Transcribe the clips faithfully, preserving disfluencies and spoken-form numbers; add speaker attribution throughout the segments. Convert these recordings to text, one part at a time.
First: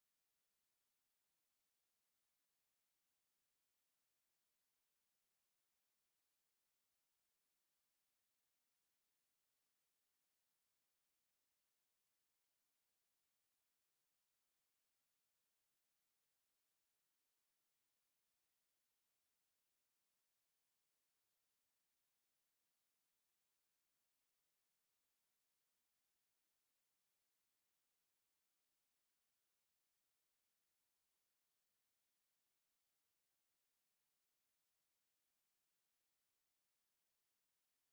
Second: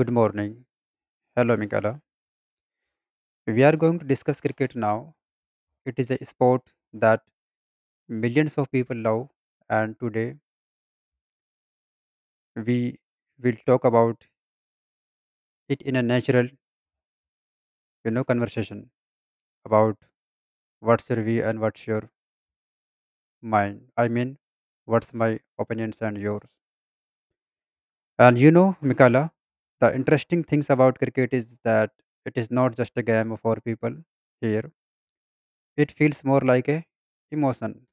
Speaker 1: Good morning. Hello, Mikala. We are going to discuss cricket now. It is a sport that millions of people love, and today we will talk about it in a natural, you know, conversation about what's your view and what's your mind. I mean, what's my opinions and yours. And you know, Mikala, the interesting things about cricket is that it is not just a game for people here. It feels more like a emotion.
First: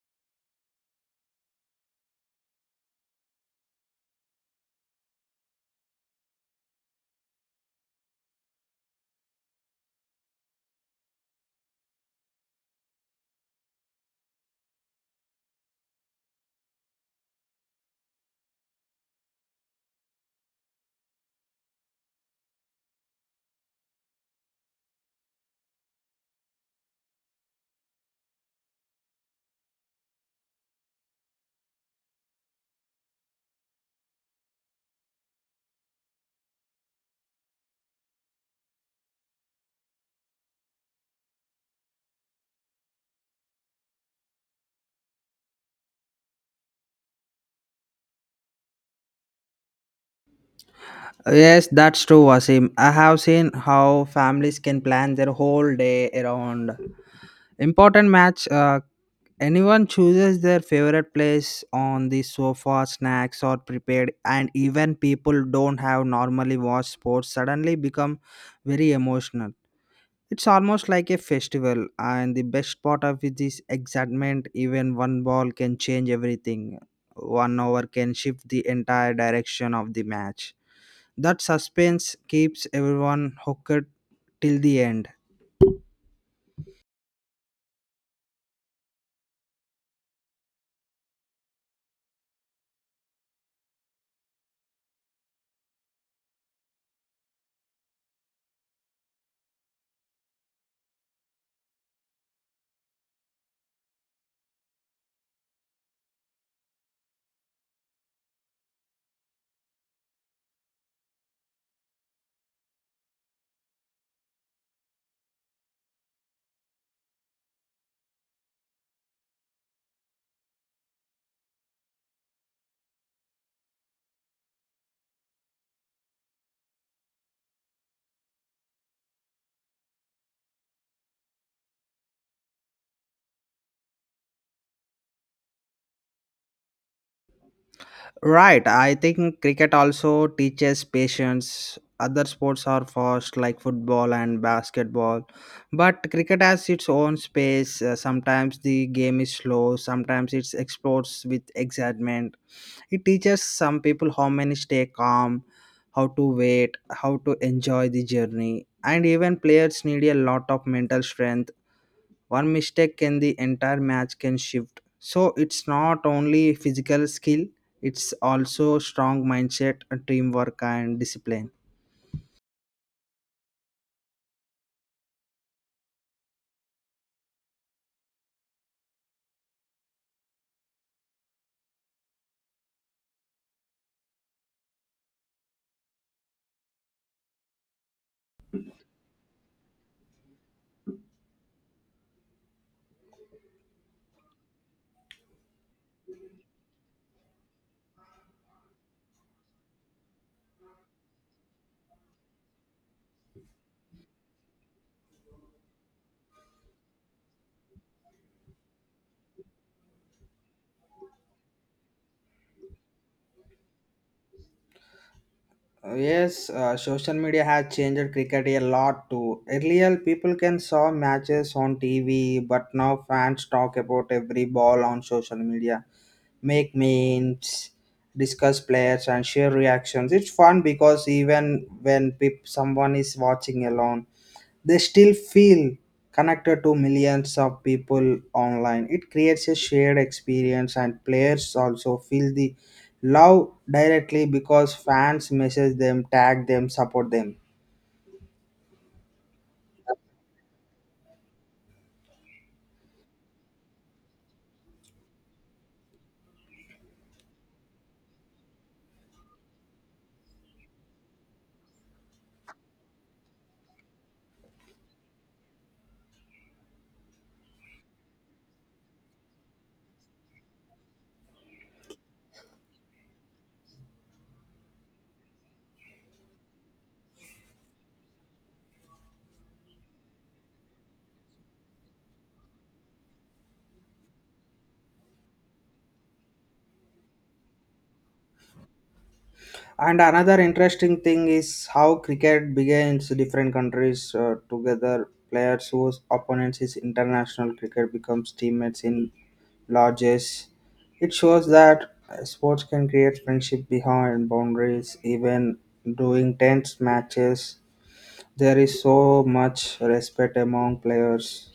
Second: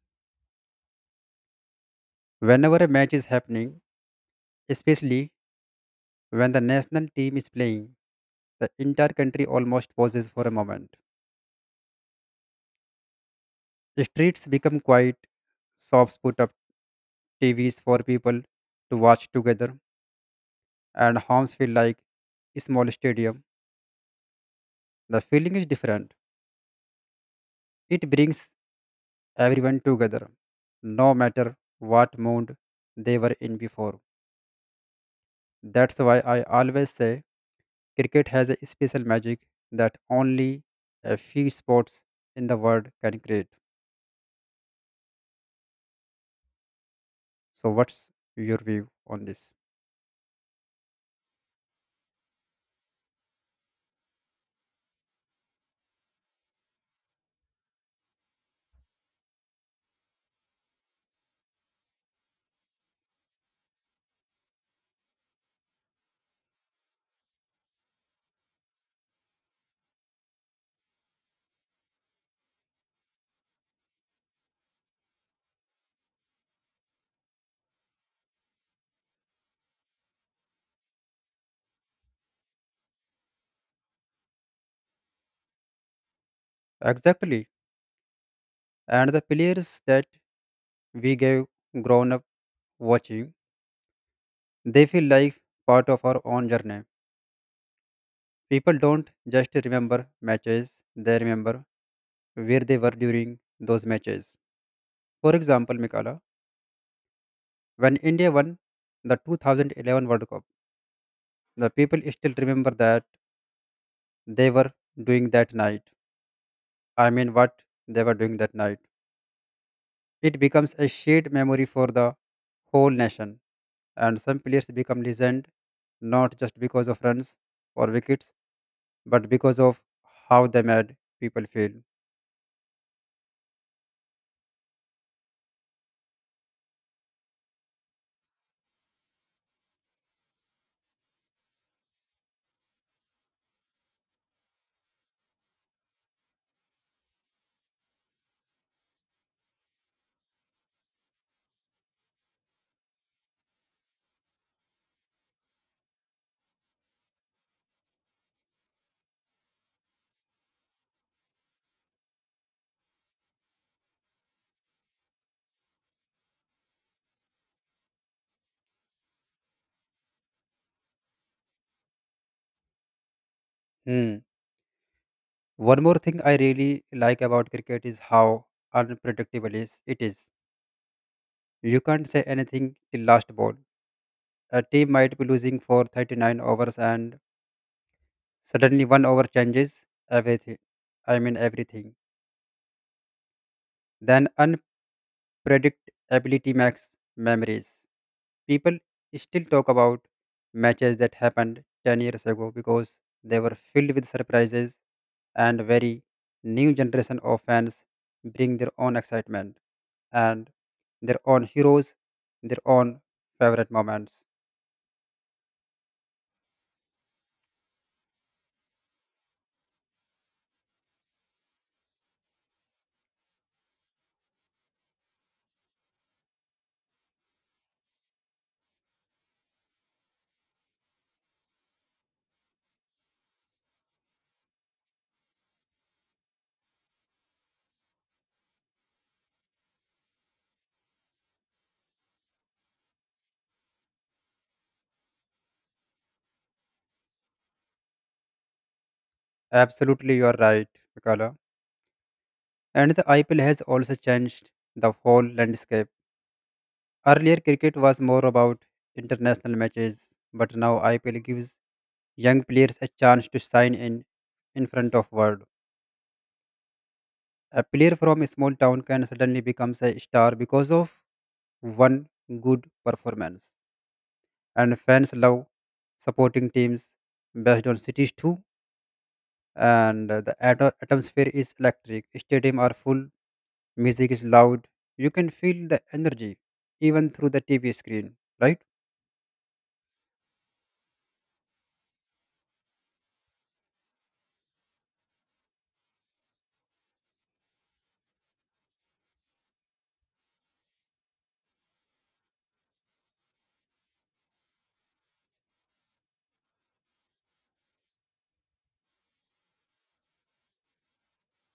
Speaker 1: Whenever a match is happening, especially when the national team is playing, the entire country almost pauses for a moment. Streets become quiet, shops put up T Vs for people to watch together, and homes feel like a small stadium. The feeling is different. It brings everyone together, no matter what mood they were in before. That's why I always say cricket has a special magic that only a few sports in the world can create. So, what's your view on this?
Speaker 2: Yes, that's true, Wasim. I have seen how families can plan their whole day around important match. Uh, anyone chooses their favorite place on the sofa, snacks or prepared, and even people don't have normally watch sports suddenly become very emotional. It's almost like a festival, and the best part of it is excitement. Even one ball can change everything. One over can shift the entire direction of the match. That suspense keeps everyone hooked till the end.
Speaker 1: Exactly. And the players that we gave grown up watching, they feel like part of our own journey. People don't just remember matches, they remember where they were during those matches. For example, Mikala, when India won the two thousand eleven World Cup, the people still remember that they were doing that night. I mean, what they were doing that night. It becomes a shared memory for the whole nation, and some players become legend not just because of runs or wickets, but because of how they made people feel.
Speaker 2: Right, I think cricket also teaches patience. Other sports are fast, like football and basketball, but cricket has its own space. Uh, sometimes the game is slow, sometimes it explodes with excitement. It teaches some people how many stay calm, how to wait, how to enjoy the journey, and even players need a lot of mental strength. One mistake can the entire match can shift. So it's not only physical skill, it's also strong mindset, teamwork and discipline.
Speaker 1: Hmm. One more thing I really like about cricket is how unpredictable is it is. You can't say anything till last ball. A team might be losing for thirty-nine overs and suddenly one over changes everything. I mean everything. Then unpredictability makes memories. People still talk about matches that happened ten years ago because they were filled with surprises, and very new generation of fans bring their own excitement and their own heroes, their own favorite moments.
Speaker 2: Uh, Yes, uh, social media has changed cricket a lot too. Earlier, people can saw matches on T V, but now fans talk about every ball on social media, make memes, discuss players, and share reactions. It's fun because even when peop someone is watching alone, they still feel connected to millions of people online. It creates a shared experience, and players also feel the love directly because fans message them, tag them, support them.
Speaker 1: Absolutely, you are right, Mikala. And the I P L has also changed the whole landscape. Earlier, cricket was more about international matches, but now I P L gives young players a chance to sign in in front of world. A player from a small town can suddenly become a star because of one good performance. And fans love supporting teams based on cities too. And uh, the ato- atmosphere is electric. Stadium are full. Music is loud. You can feel the energy even through the T V screen, right?
Speaker 2: And another interesting thing is how cricket begins different countries uh, together. Players whose opponents is international cricket becomes teammates in lodges. It shows that uh, sports can create friendship behind boundaries. Even during tense matches, there is so much respect among players.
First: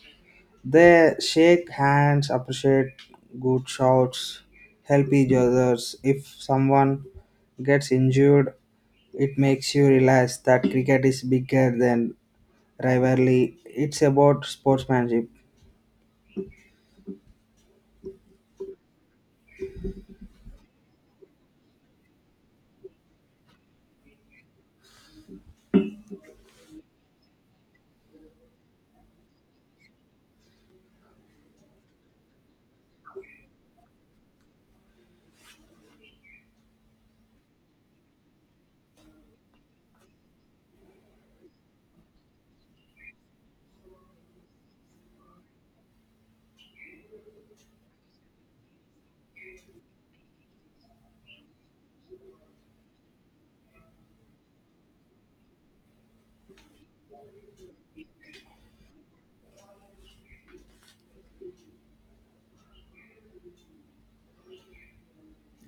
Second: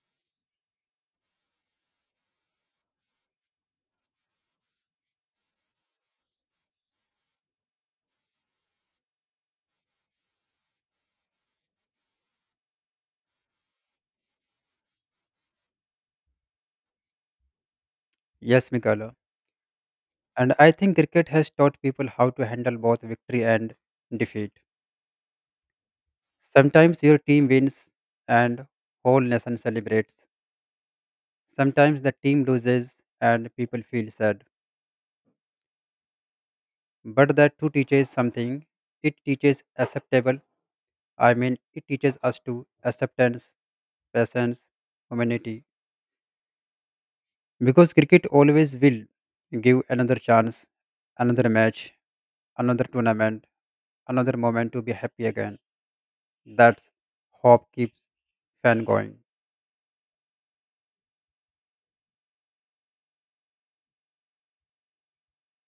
Speaker 2: They shake hands, appreciate good shots, help each others. If someone gets injured it makes you realize that cricket is bigger than rivalry. It's about sportsmanship.
Speaker 1: Yes, Mikala. And I think cricket has taught people how to handle both victory and defeat. Sometimes your team wins and whole nation celebrates. Sometimes the team loses and people feel sad, but that too teaches something. It teaches acceptable. I mean, it teaches us to acceptance, patience, humanity. Because cricket always will give another chance, another match, another tournament, another moment to be happy again. That's hope keeps fan going.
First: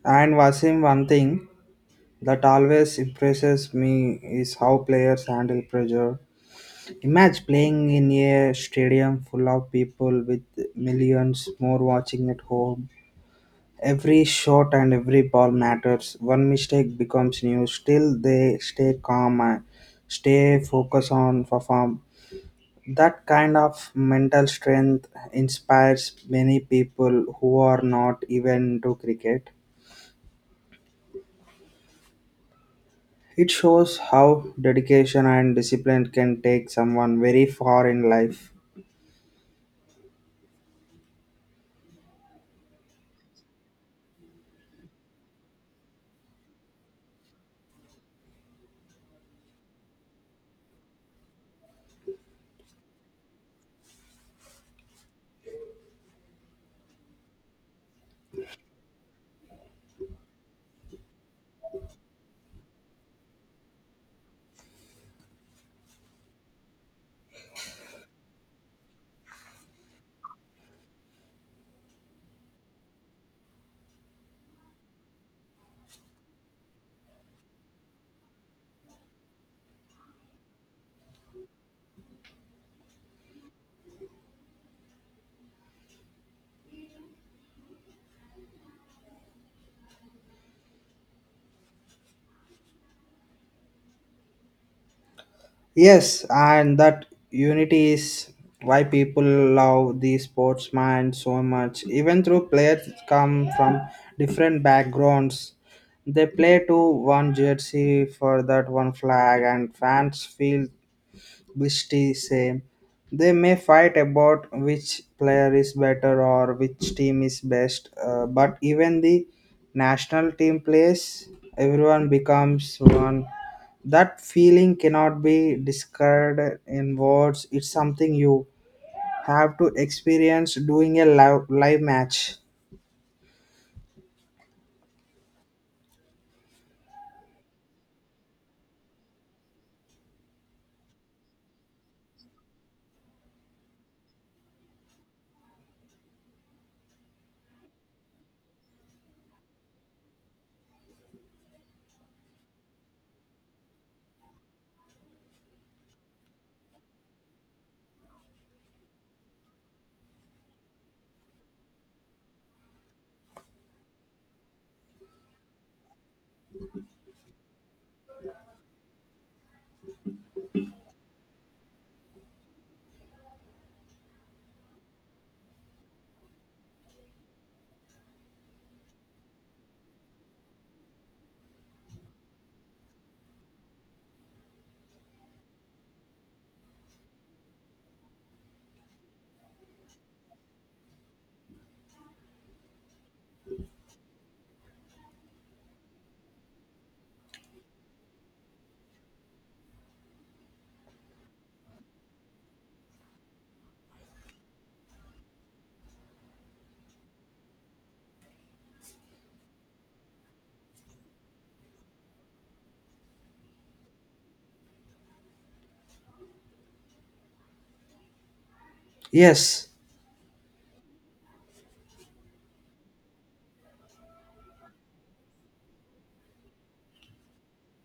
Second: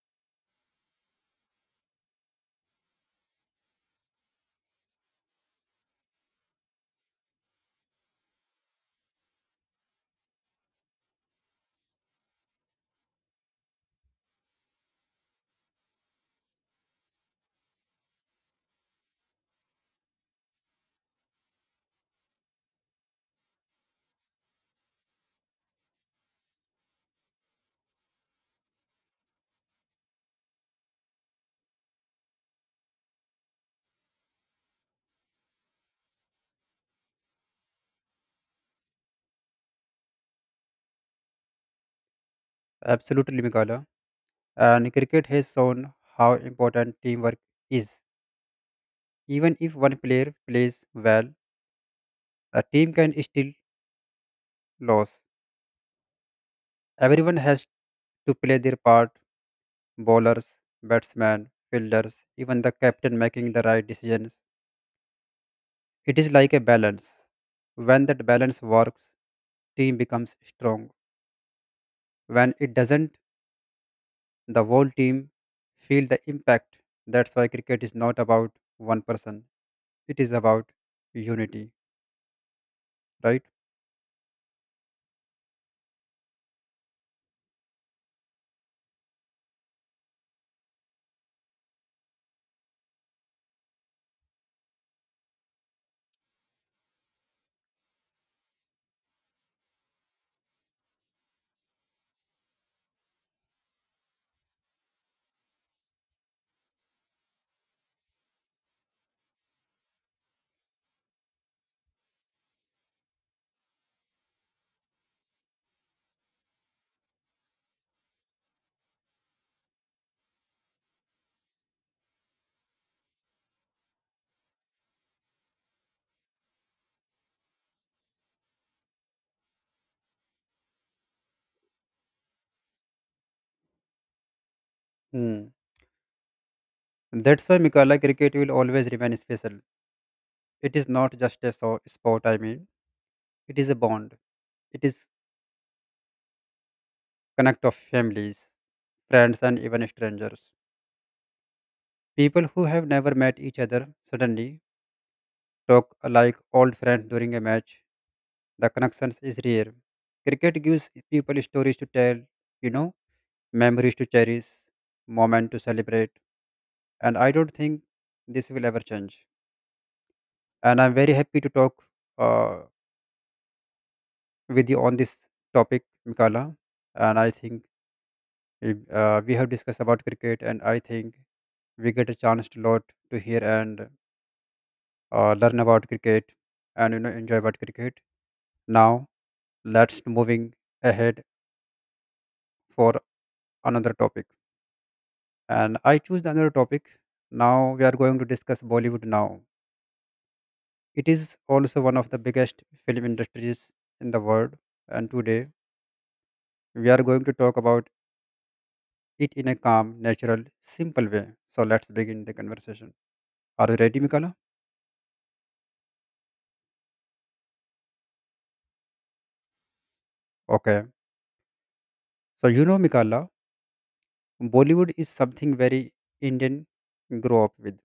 Speaker 2: And Wasim, one thing that always impresses me is how players handle pressure. Imagine playing in a stadium full of people with millions more watching at home. Every shot and every ball matters. One mistake becomes news. Still, they stay calm and stay focused on perform. That kind of mental strength inspires many people who are not even into cricket. It shows how dedication and discipline can take someone very far in life.
Speaker 1: Absolutely, Migala. And cricket has shown how important teamwork is. Even if one player plays well, a team can still lose. Everyone has to play their part: bowlers, batsmen, fielders, even the captain making the right decisions. It is like a balance. When that balance works, team becomes strong. When it doesn't, the whole team feel the impact. That's why cricket is not about one person. It is about unity, right?
Speaker 2: Yes, and that unity is why people love the sportsman so much. Even though players come from different backgrounds, they play to one jersey for that one flag, and fans feel Bishti same. They may fight about which player is better or which team is best, uh, but even the national team plays, everyone becomes one. That feeling cannot be described in words. It's something you have to experience doing a live, live match.
Speaker 1: Hmm. That's why, Mikala, cricket will always remain special. It is not just a so- sport, I mean, it is a bond. It is connect of families, friends and even strangers. People who have never met each other suddenly talk like old friends during a match. The connections is rare. Cricket gives people stories to tell, you know, memories to cherish, moment to celebrate. And I don't think this will ever change. And I'm very happy to talk uh, with you on this topic, Mikala. And I think uh, we have discussed about cricket, and I think we get a chance to lot to hear and uh, learn about cricket and you know enjoy about cricket. Now let's moving ahead for another topic, and I choose another topic. Now we are going to discuss Bollywood now. It is also one of the biggest film industries in the world, and today we are going to talk about it in a calm, natural, simple way. So let's begin the conversation. Are you ready, Mikala?
Speaker 2: Yes,
Speaker 1: Okay, so, you know Mikala, Bollywood is something very Indian grow up with.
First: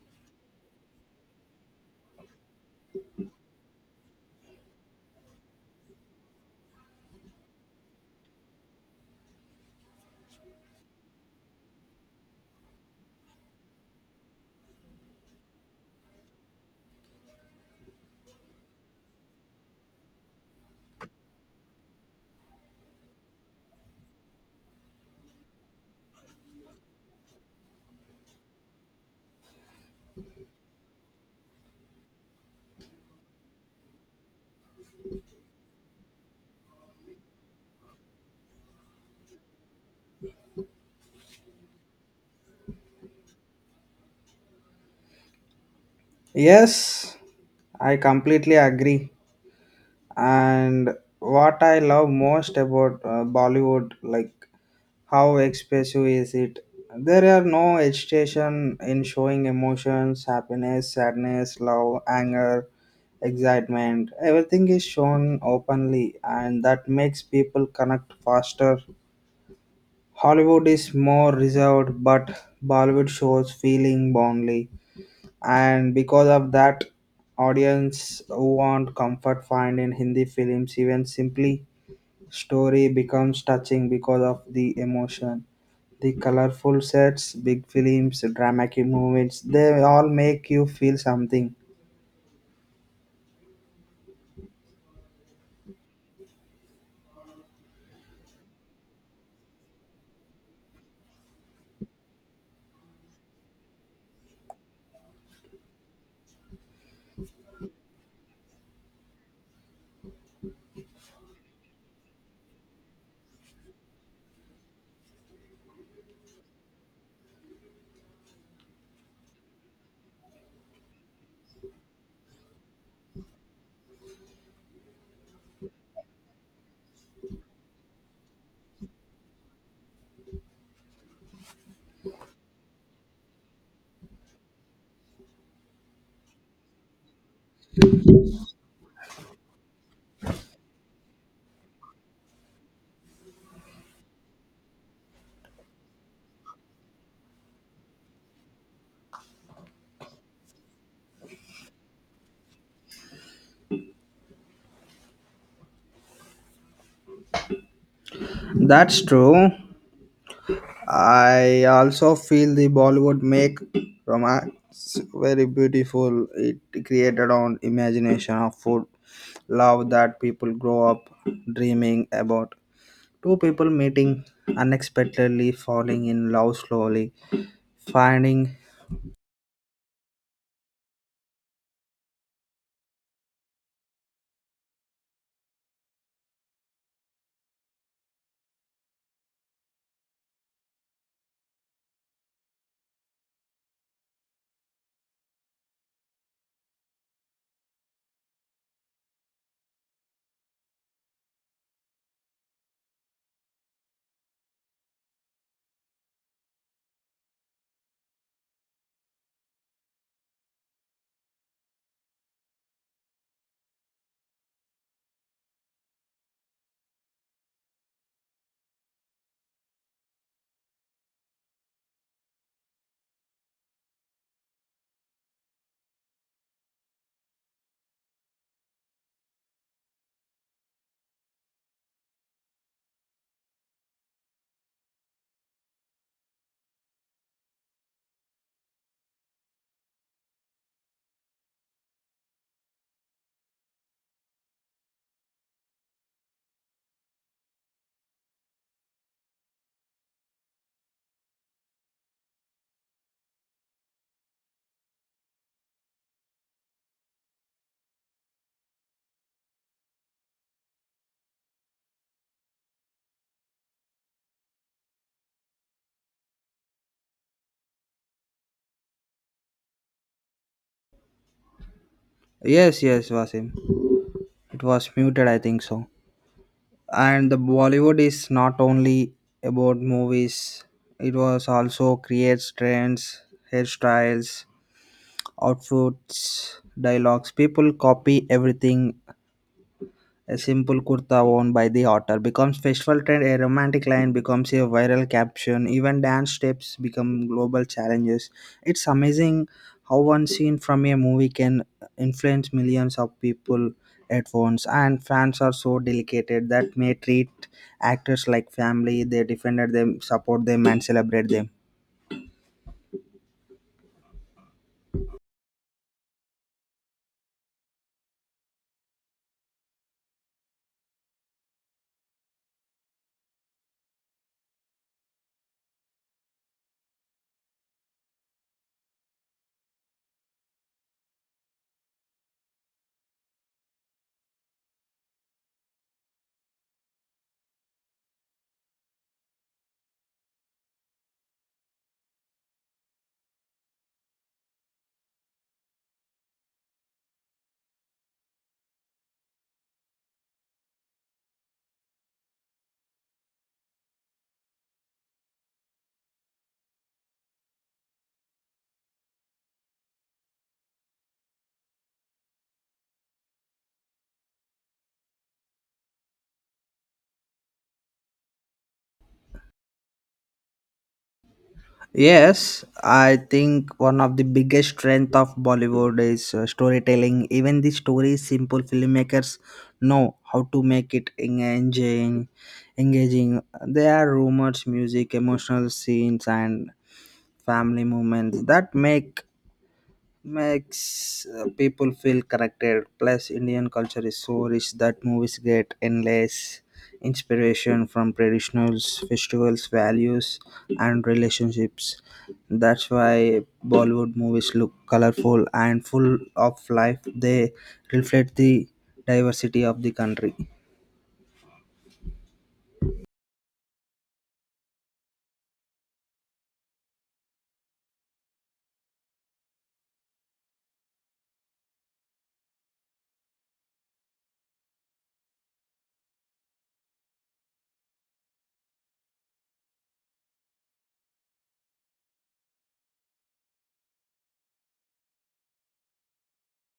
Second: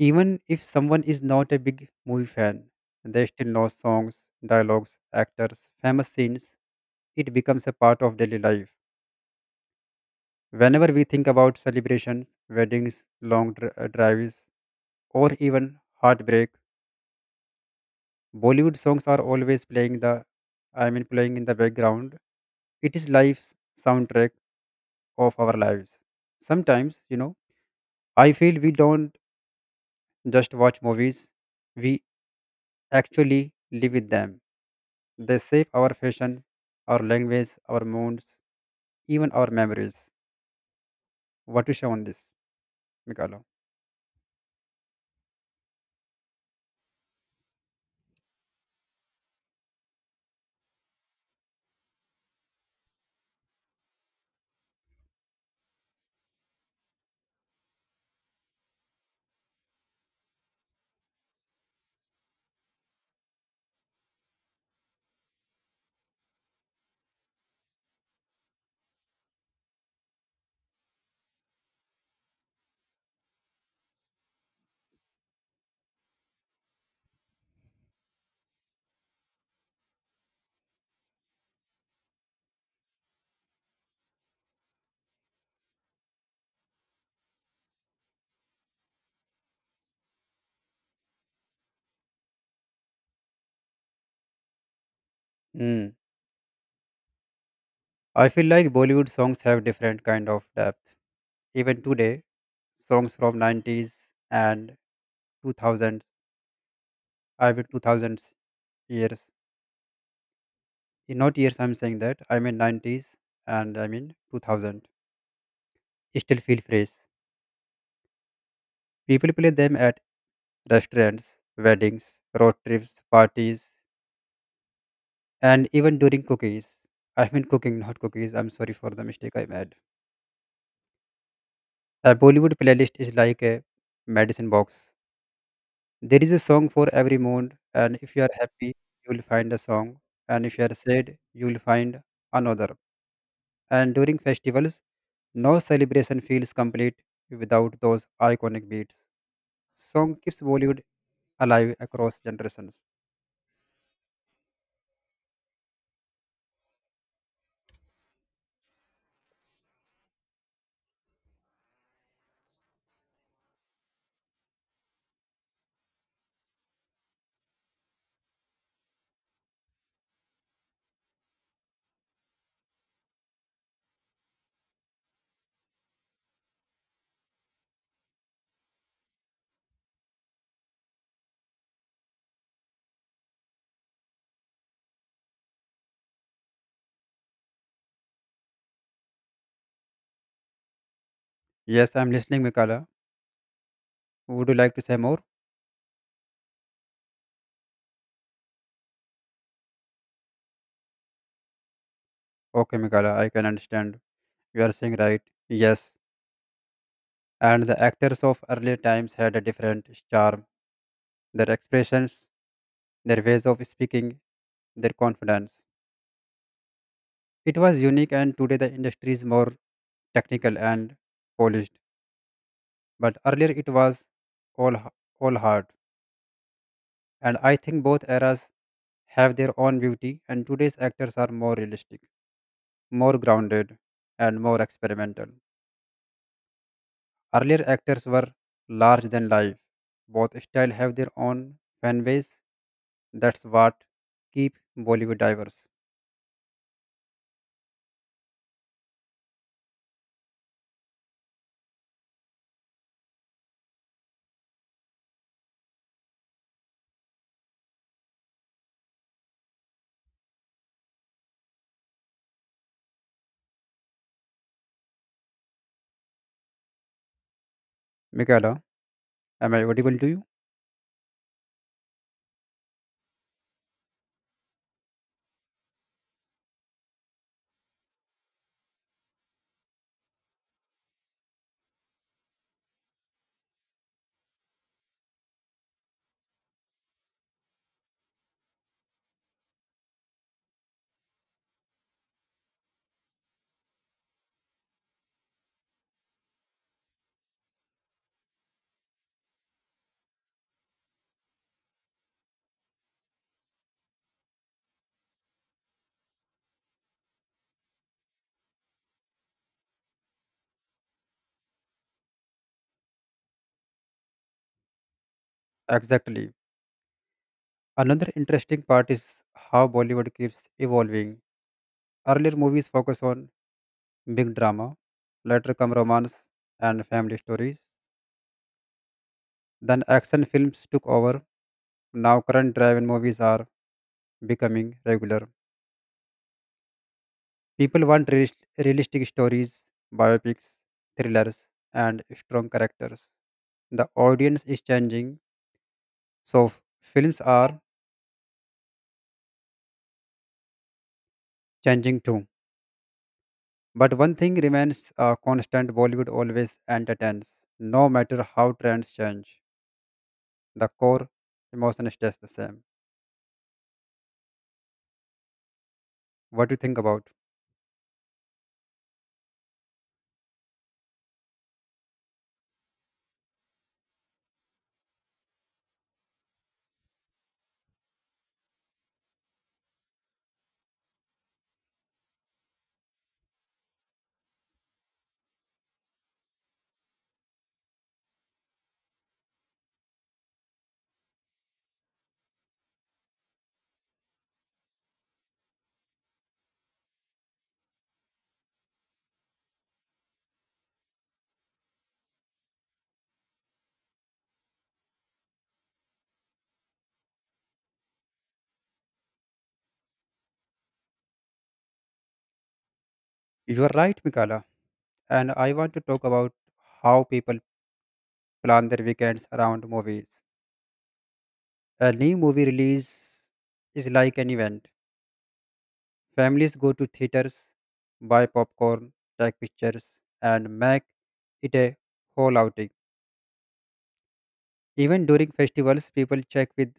Speaker 1: Even if someone is not a big movie fan, they still know songs, dialogues, actors, famous scenes. It becomes a part of daily life. Whenever we think about celebrations, weddings, long dri- uh, drives, or even heartbreak, Bollywood songs are always playing the I mean playing in the background. It is life's soundtrack of our lives. Sometimes, you know, I feel we don't just watch movies, we actually live with them. They shape our fashion, our language, our moods, even our memories. What to say on this, Mikalo?
Speaker 2: yes, I completely agree. And what I love most about uh, Bollywood, like how expressive is it? There are no hesitation in showing emotions, happiness, sadness, love, anger, excitement. Everything is shown openly, and that makes people connect faster. Hollywood is more reserved, but Bollywood shows feeling boldly, and because of that, audience who want comfort find in Hindi films even simply story becomes touching because of the emotion. The colorful sets, big films, dramatic moments, they all make you feel something.
Speaker 1: Mm. I feel like Bollywood songs have different kind of depth. Even today, songs from nineties and two thousands, I mean two thousands years, in not years I'm saying that, I mean nineties and I mean two thousand, still feel fresh. People play them at restaurants, weddings, road trips, parties, and even during cookies. I mean cooking, not cookies. I'm sorry for the mistake I made. A Bollywood playlist is like a medicine box. There is a song for every mood, and if you are happy you will find a song, and if you are sad you will find another. And during festivals, no celebration feels complete without those iconic beats. Song keeps Bollywood alive across generations.
Speaker 2: That's true. I also feel the Bollywood make romance very beautiful. It created on imagination of food, love that people grow up dreaming about. Two people meeting unexpectedly, falling in love slowly, finding
Speaker 1: Yes, I'm listening, Mikala. Would you like to say more? Okay, Mikala, I can understand. You are saying right. Yes. And the actors of earlier times had a different charm. Their expressions, their ways of speaking, their confidence. It was unique, and today the industry is more technical and polished. But earlier it was all h- all hard, and I think both eras have their own beauty. And today's actors are more realistic, more grounded, and more experimental. Earlier actors were large than life. Both style have their own fan base. That's what keep Bollywood diverse. Michaela, am I audible to you?
Speaker 2: yes, yes, Vasim. It was muted, I think so. And the Bollywood is not only about movies, it was also creates trends, hairstyles, outfits, dialogues. People copy everything a simple kurta worn by the author becomes festival trend, a romantic line becomes a viral caption, even dance steps become global challenges. It's amazing how one scene from a movie can influence millions of people at once and fans are so dedicated that may treat actors like family they defend them support them and celebrate them.
Speaker 1: Exactly. Another interesting part is how Bollywood keeps evolving. Earlier movies focus on big drama, later come romance and family stories. Then action films took over. Now current drive-in movies are becoming regular. People want realis- realistic stories, biopics, thrillers, and strong characters. The audience is changing, so f- films are changing too. But one thing remains uh, constant: Bollywood always entertains. No matter how trends change, the core emotion stays the same. What do you think about?
Speaker 2: Yes, I think one of the biggest strength of Bollywood is uh, storytelling. Even the story is simple filmmakers know how to make it engaging. Engaging. There are rumors, music, emotional scenes, and family moments that make makes uh, people feel connected plus indian culture is so rich that movies get endless inspiration from traditionals festivals values and relationships that's why bollywood movies look colorful and full of life they reflect the diversity of the country.
Speaker 1: You are right, Mikala. And I want to talk about how people plan their weekends around movies. A new movie release is like an event. Families go to theaters, buy popcorn, take pictures, and make it a whole outing. Even during festivals, people check with,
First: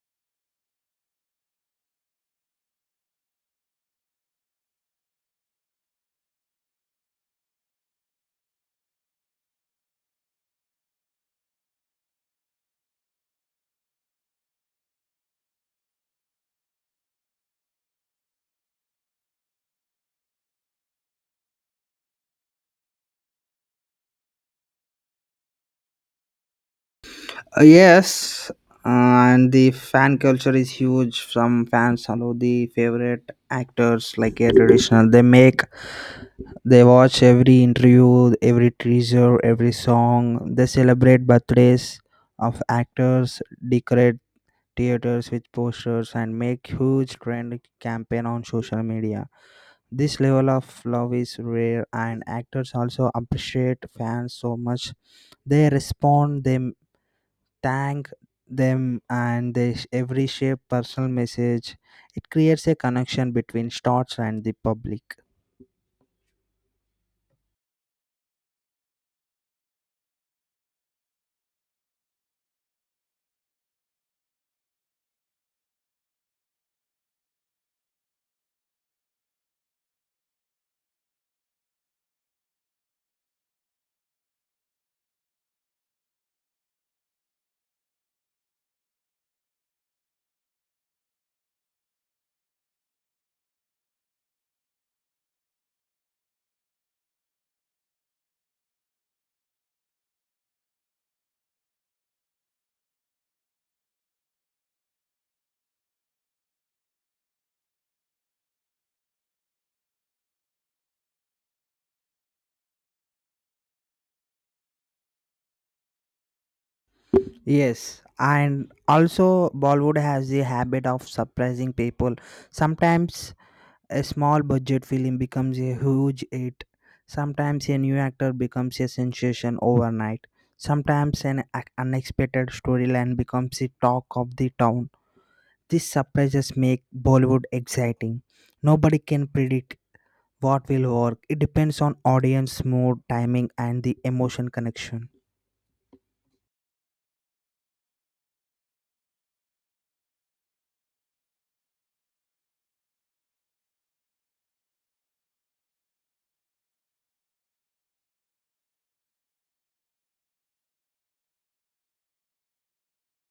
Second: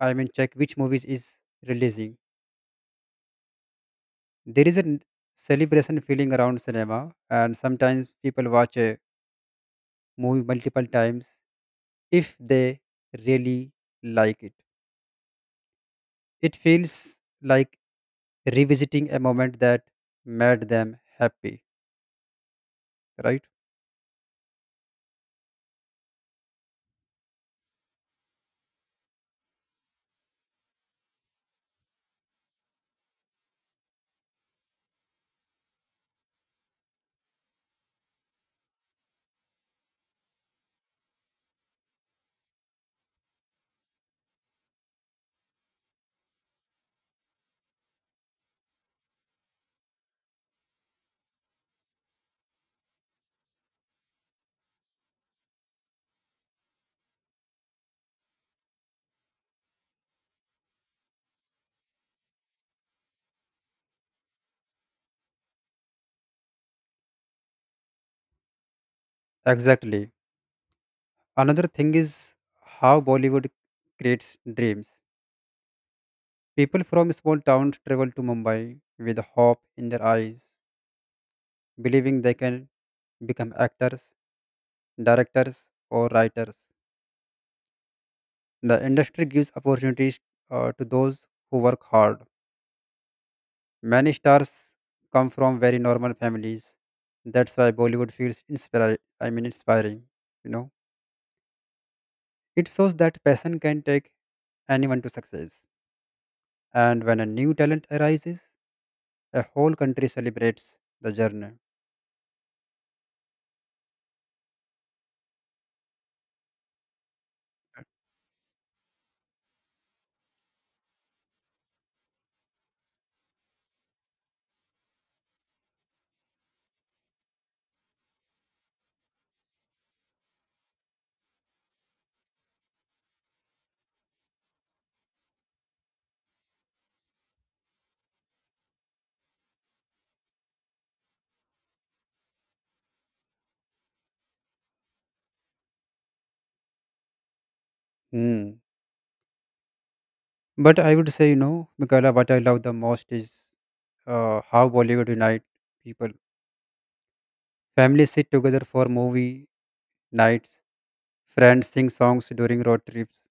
Speaker 1: I mean check which movies is releasing. There is a n- celebration feeling around cinema, and sometimes people watch a movie multiple times if they really like it. It feels like revisiting a moment that made them happy, right?
Speaker 2: Uh, yes, uh, and the fan culture is huge. Some fans follow the favorite actors like a traditional. They make They watch every interview, every teaser, every song. They celebrate birthdays of actors, decorate theaters with posters, and make huge trend campaign on social media. This level of love is rare, and actors also appreciate fans so much. They respond, they thank them, and they sh- every shape personal message. It creates a connection between stars and the public.
Speaker 1: Exactly. Another thing is how Bollywood creates dreams. People from small towns travel to Mumbai with hope in their eyes, believing they can become actors, directors, or writers. The industry gives opportunities uh, to those who work hard. Many stars come from very normal families. That's why Bollywood feels inspir- I mean inspiring, you know. It shows that passion can take anyone to success. And when a new talent arises, a whole country celebrates the journey.
Speaker 2: Yes, and also Bollywood has the habit of surprising people. Sometimes a small budget film becomes a huge hit. Sometimes a new actor becomes a sensation overnight. Sometimes an ac- unexpected storyline becomes the talk of the town. These surprises make Bollywood exciting. Nobody can predict what will work it depends on audience mood timing and the emotion connection.
Speaker 1: Hmm. But I would say, you know, Michaela, what I love the most is uh, how Bollywood unite people. Families sit together for movie nights. Friends sing songs during road trips.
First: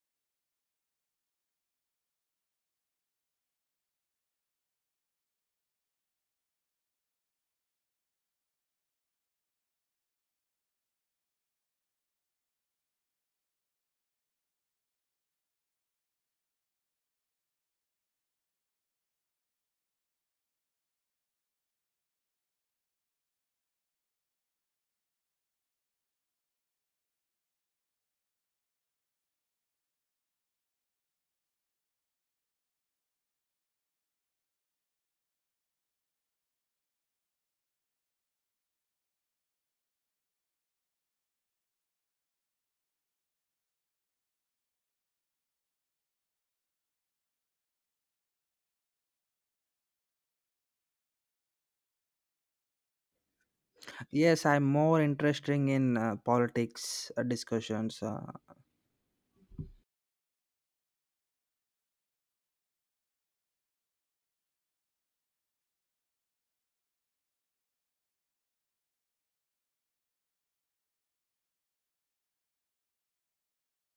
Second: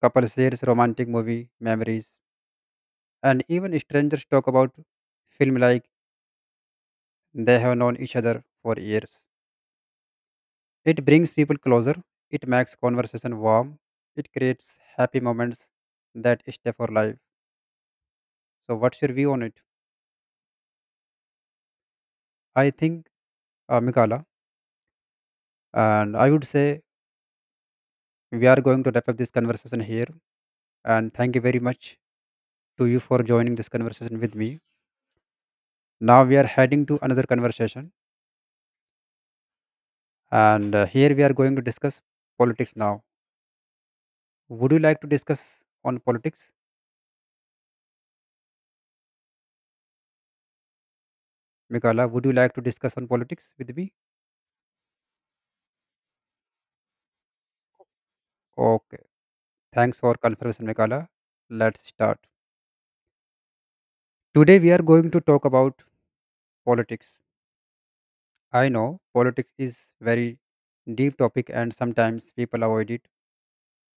Speaker 1: Couple shares romantic movie memories. And even strangers talk about film like they have known each other for years. It brings people closer. It makes conversation warm. It creates happy moments that stay for life. So, what's your view on it? I think, uh, Mikala, and I would say we are going to wrap up this conversation here. And thank you very much to you for joining this conversation with me. Now we are heading to another conversation, and uh, here we are going to discuss politics now. Would you like to discuss on politics, Mikala? Would you like to discuss on politics with me?
Speaker 2: Yes, I'm more interested in uh, politics uh, discussions uh,
Speaker 1: Okay. Thanks for confirmation, Mikala. Let's start. Today we are going to talk about politics. I know politics is very deep topic and sometimes people avoid it,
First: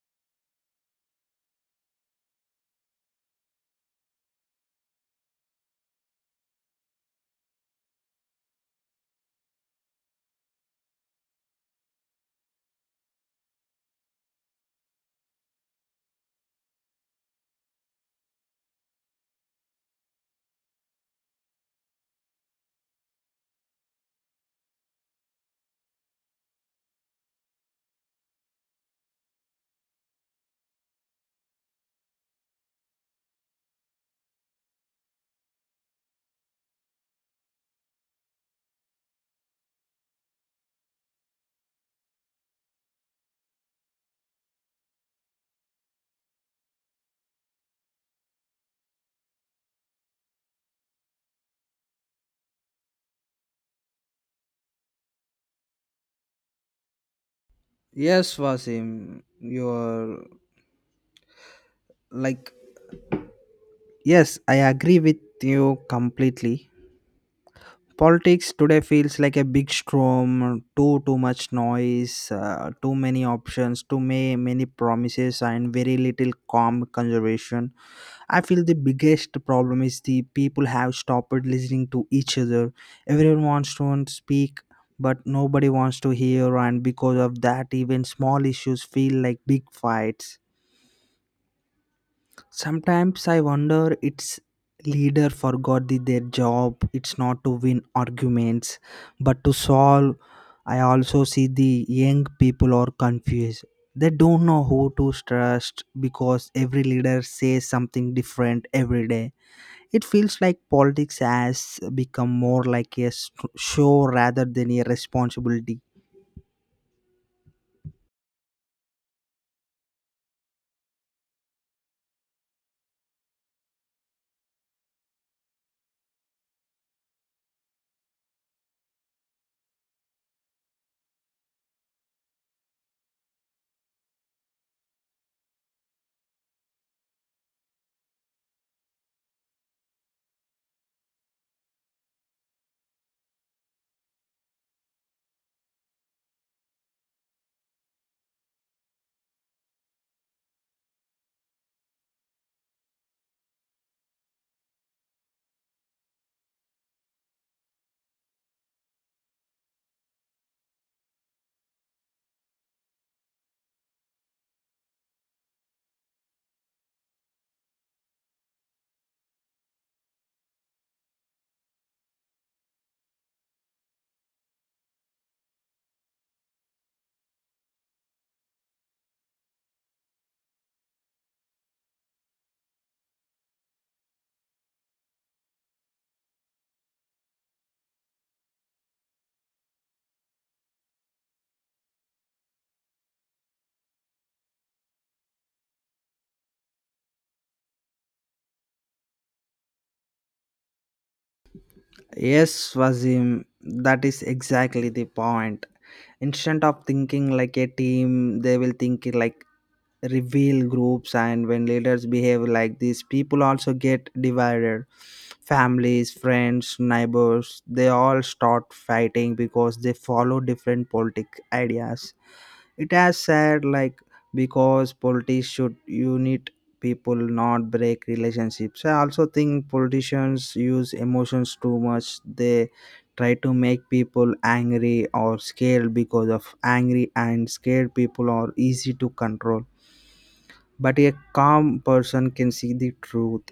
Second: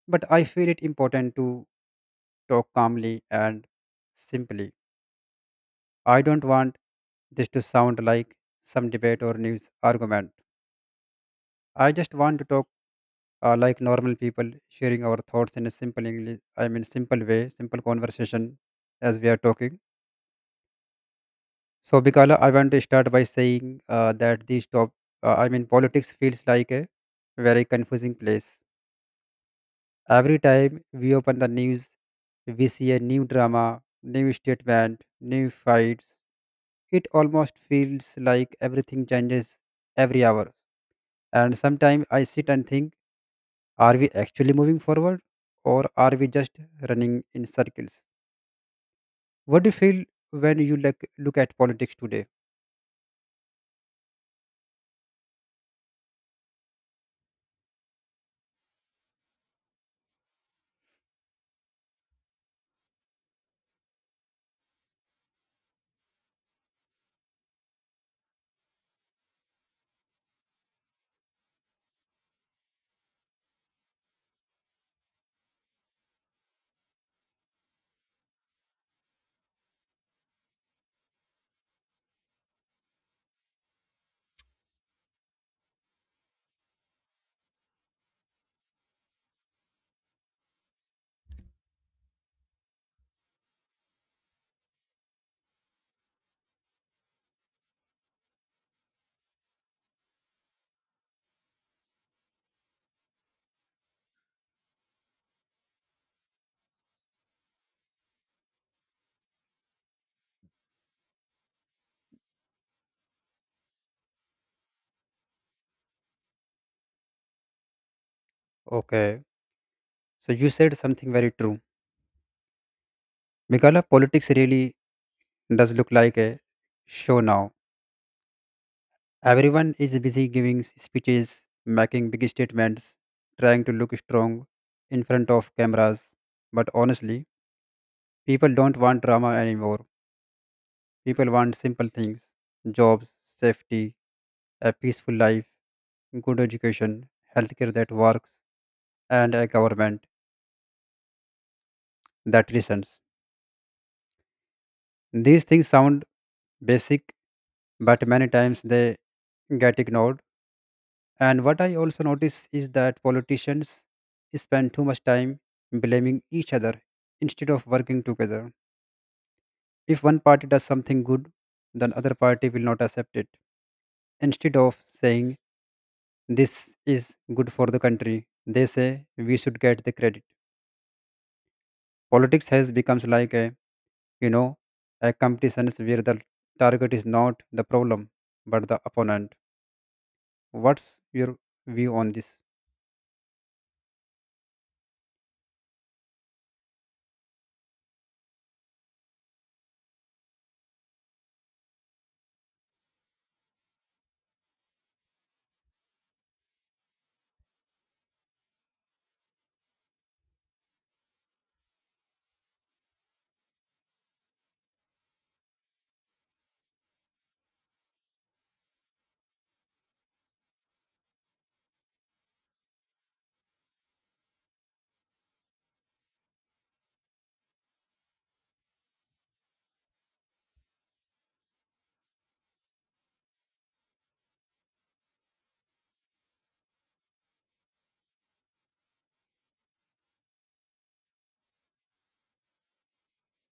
Speaker 1: but I feel it important to talk calmly and simply. I don't want this to sound like some debate or news argument. I just want to talk uh, like normal people, sharing our thoughts in a simple English, I mean, simple way, simple conversation as we are talking. So, Bikala, I want to start by saying uh, that these top, uh, I mean, politics feels like a very confusing place. Every time we open the news, we see a new drama, new statement, new fights. It almost feels like everything changes every hour. And sometimes I sit and think, are we actually moving forward, or are we just running in circles? What do you feel when you look, look at politics today?
Speaker 2: yes Vasim, you're like yes I agree with you completely. Politics today feels like a big storm, too too much noise, uh, too many options, too many many promises, and very little calm conservation. I feel the biggest problem is the people have stopped listening to each other. Everyone wants to speak, but nobody wants to hear, and because of that, even small issues feel like big fights. Sometimes I wonder its leader forgot the, their job. It's not to win arguments, but to solve. I also see the young people are confused. They don't know who to trust because every leader says something different every day. It feels like politics has become more like a s- show rather than a responsibility.
Speaker 1: Okay, so you said something very true. Meghala, politics really does look like a show now. Everyone is busy giving s- speeches, making big statements, trying to look strong in front of cameras. But honestly, people don't want drama anymore. People want simple things: jobs, safety, a peaceful life, good education, healthcare that works, and a government that listens. These things sound basic, but many times they get ignored. And what I also notice is that politicians spend too much time blaming each other instead of working together. If one party does something good, then other party will not accept it. Instead of saying this is good for the country, they say we should get the credit. Politics has becomes like a, you know a competition where the target is not the problem but the opponent. What's your view on this?
Speaker 2: Yes, Wazim, that is exactly the point. Instead of thinking like a team, they will think it like reveal groups, and when leaders behave like this, people also get divided. Families, friends, neighbors, they all start fighting because they follow different politic ideas. It has said like because politics should unite people, not break relationships. I also think politicians use emotions too much. They try to make people angry or scared because of angry and scared people are easy to control. But a calm person can see the truth.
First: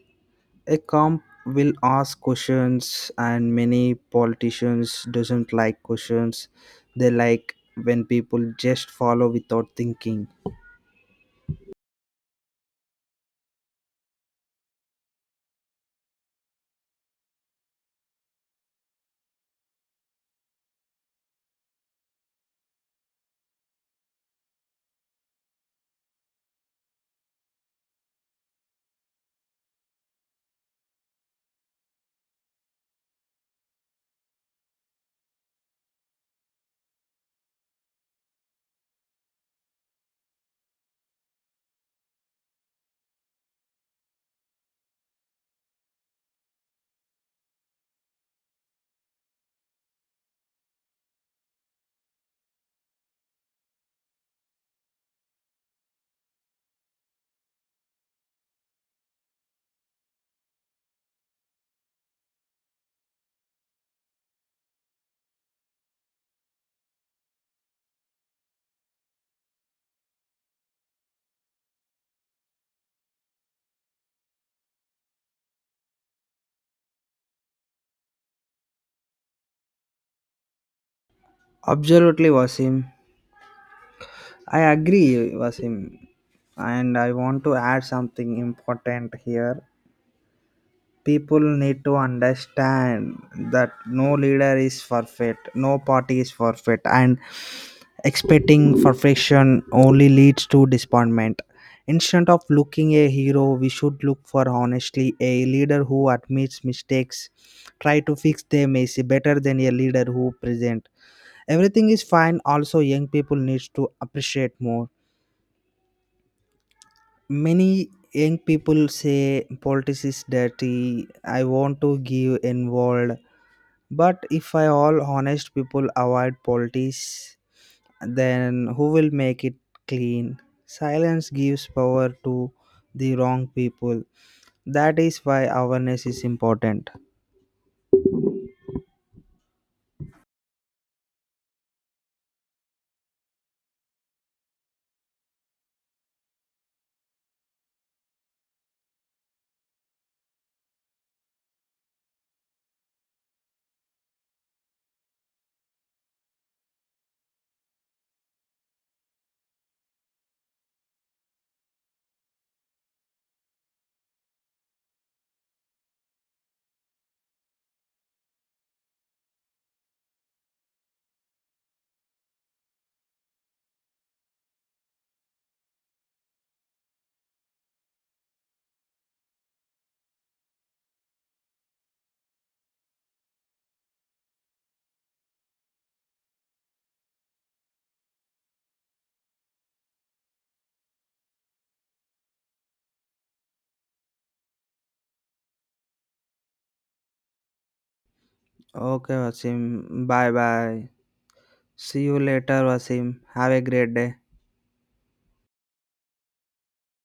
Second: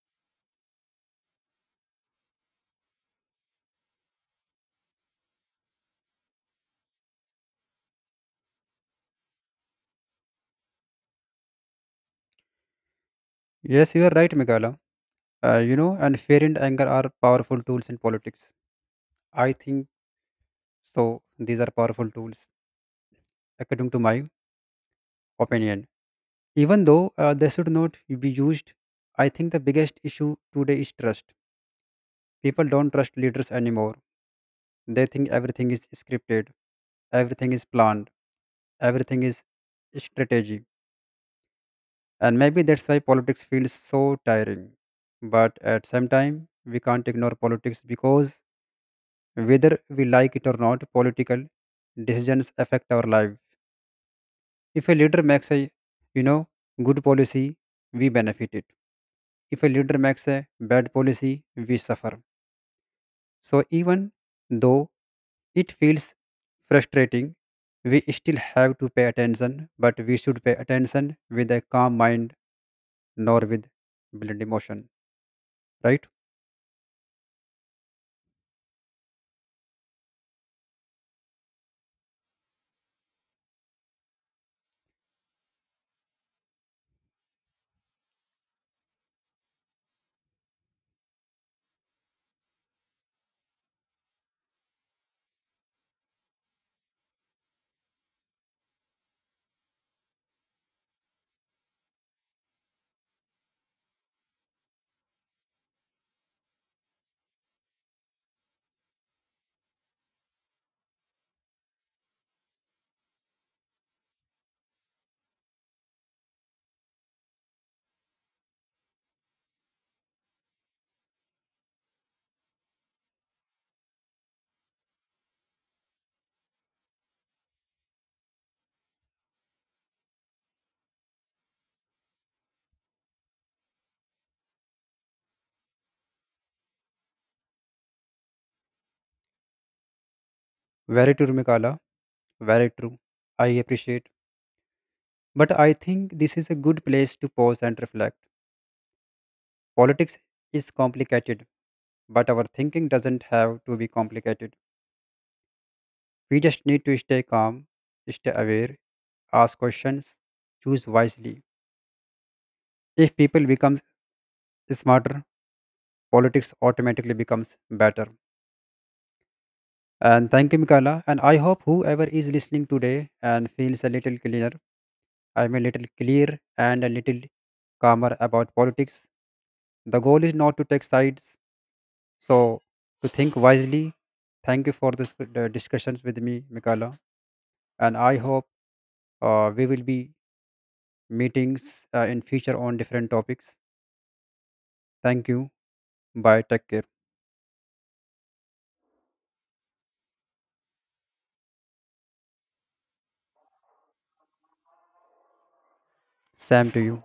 Speaker 2: A calm will ask questions and many politicians doesn't like questions they like when people just follow without thinking.
Speaker 1: Yes, you are right, Megala. Uh, you know, and fear and anger are powerful tools in politics. I think so. These are powerful tools, according to my opinion. Even though uh, they should not be used, I think the biggest issue today is trust. People don't trust leaders anymore. They think everything is scripted, everything is planned, everything is strategy. And maybe that's why politics feels so tiring. But at some time, we can't ignore politics because whether we like it or not, political decisions affect our life. If a leader makes a you know good policy, we benefit it. If a leader makes a bad policy, we suffer. So even though it feels frustrating, we still have to pay attention, but we should pay attention with a calm mind, nor with blind emotion. Right?
Speaker 2: Absolutely, Wasim. I agree, Wasim. And I want to add something important here. People need to understand that no leader is perfect, no party is perfect, and expecting perfection only leads to disappointment. Instead of looking a hero, we should look for honestly a leader who admits mistakes, try to fix them is better than a leader who presents everything is fine also young people needs to appreciate more many young people say politics is dirty I want to give involved but if I all honest people avoid politics then who will make it clean silence gives power to the wrong people that is why awareness is important.
Speaker 1: Very true, Mikala. Very true. I appreciate. But I think this is a good place to pause and reflect. Politics is complicated, but our thinking doesn't have to be complicated. We just need to stay calm, stay aware, ask questions, choose wisely. If people become smarter, politics automatically becomes better. And thank you, Mikala. And I hope whoever is listening today and feels a little cleaner, I'm a little clear and a little calmer about politics. The goal is not to take sides, so to think wisely. Thank you for this uh, discussions with me, Mikala. And I hope uh, we will be meetings uh, in future on different topics. Thank you. Bye. Take care.
Speaker 2: Okay Wasim, bye bye. See you later Wasim, have a great day.
Speaker 1: Sam to you.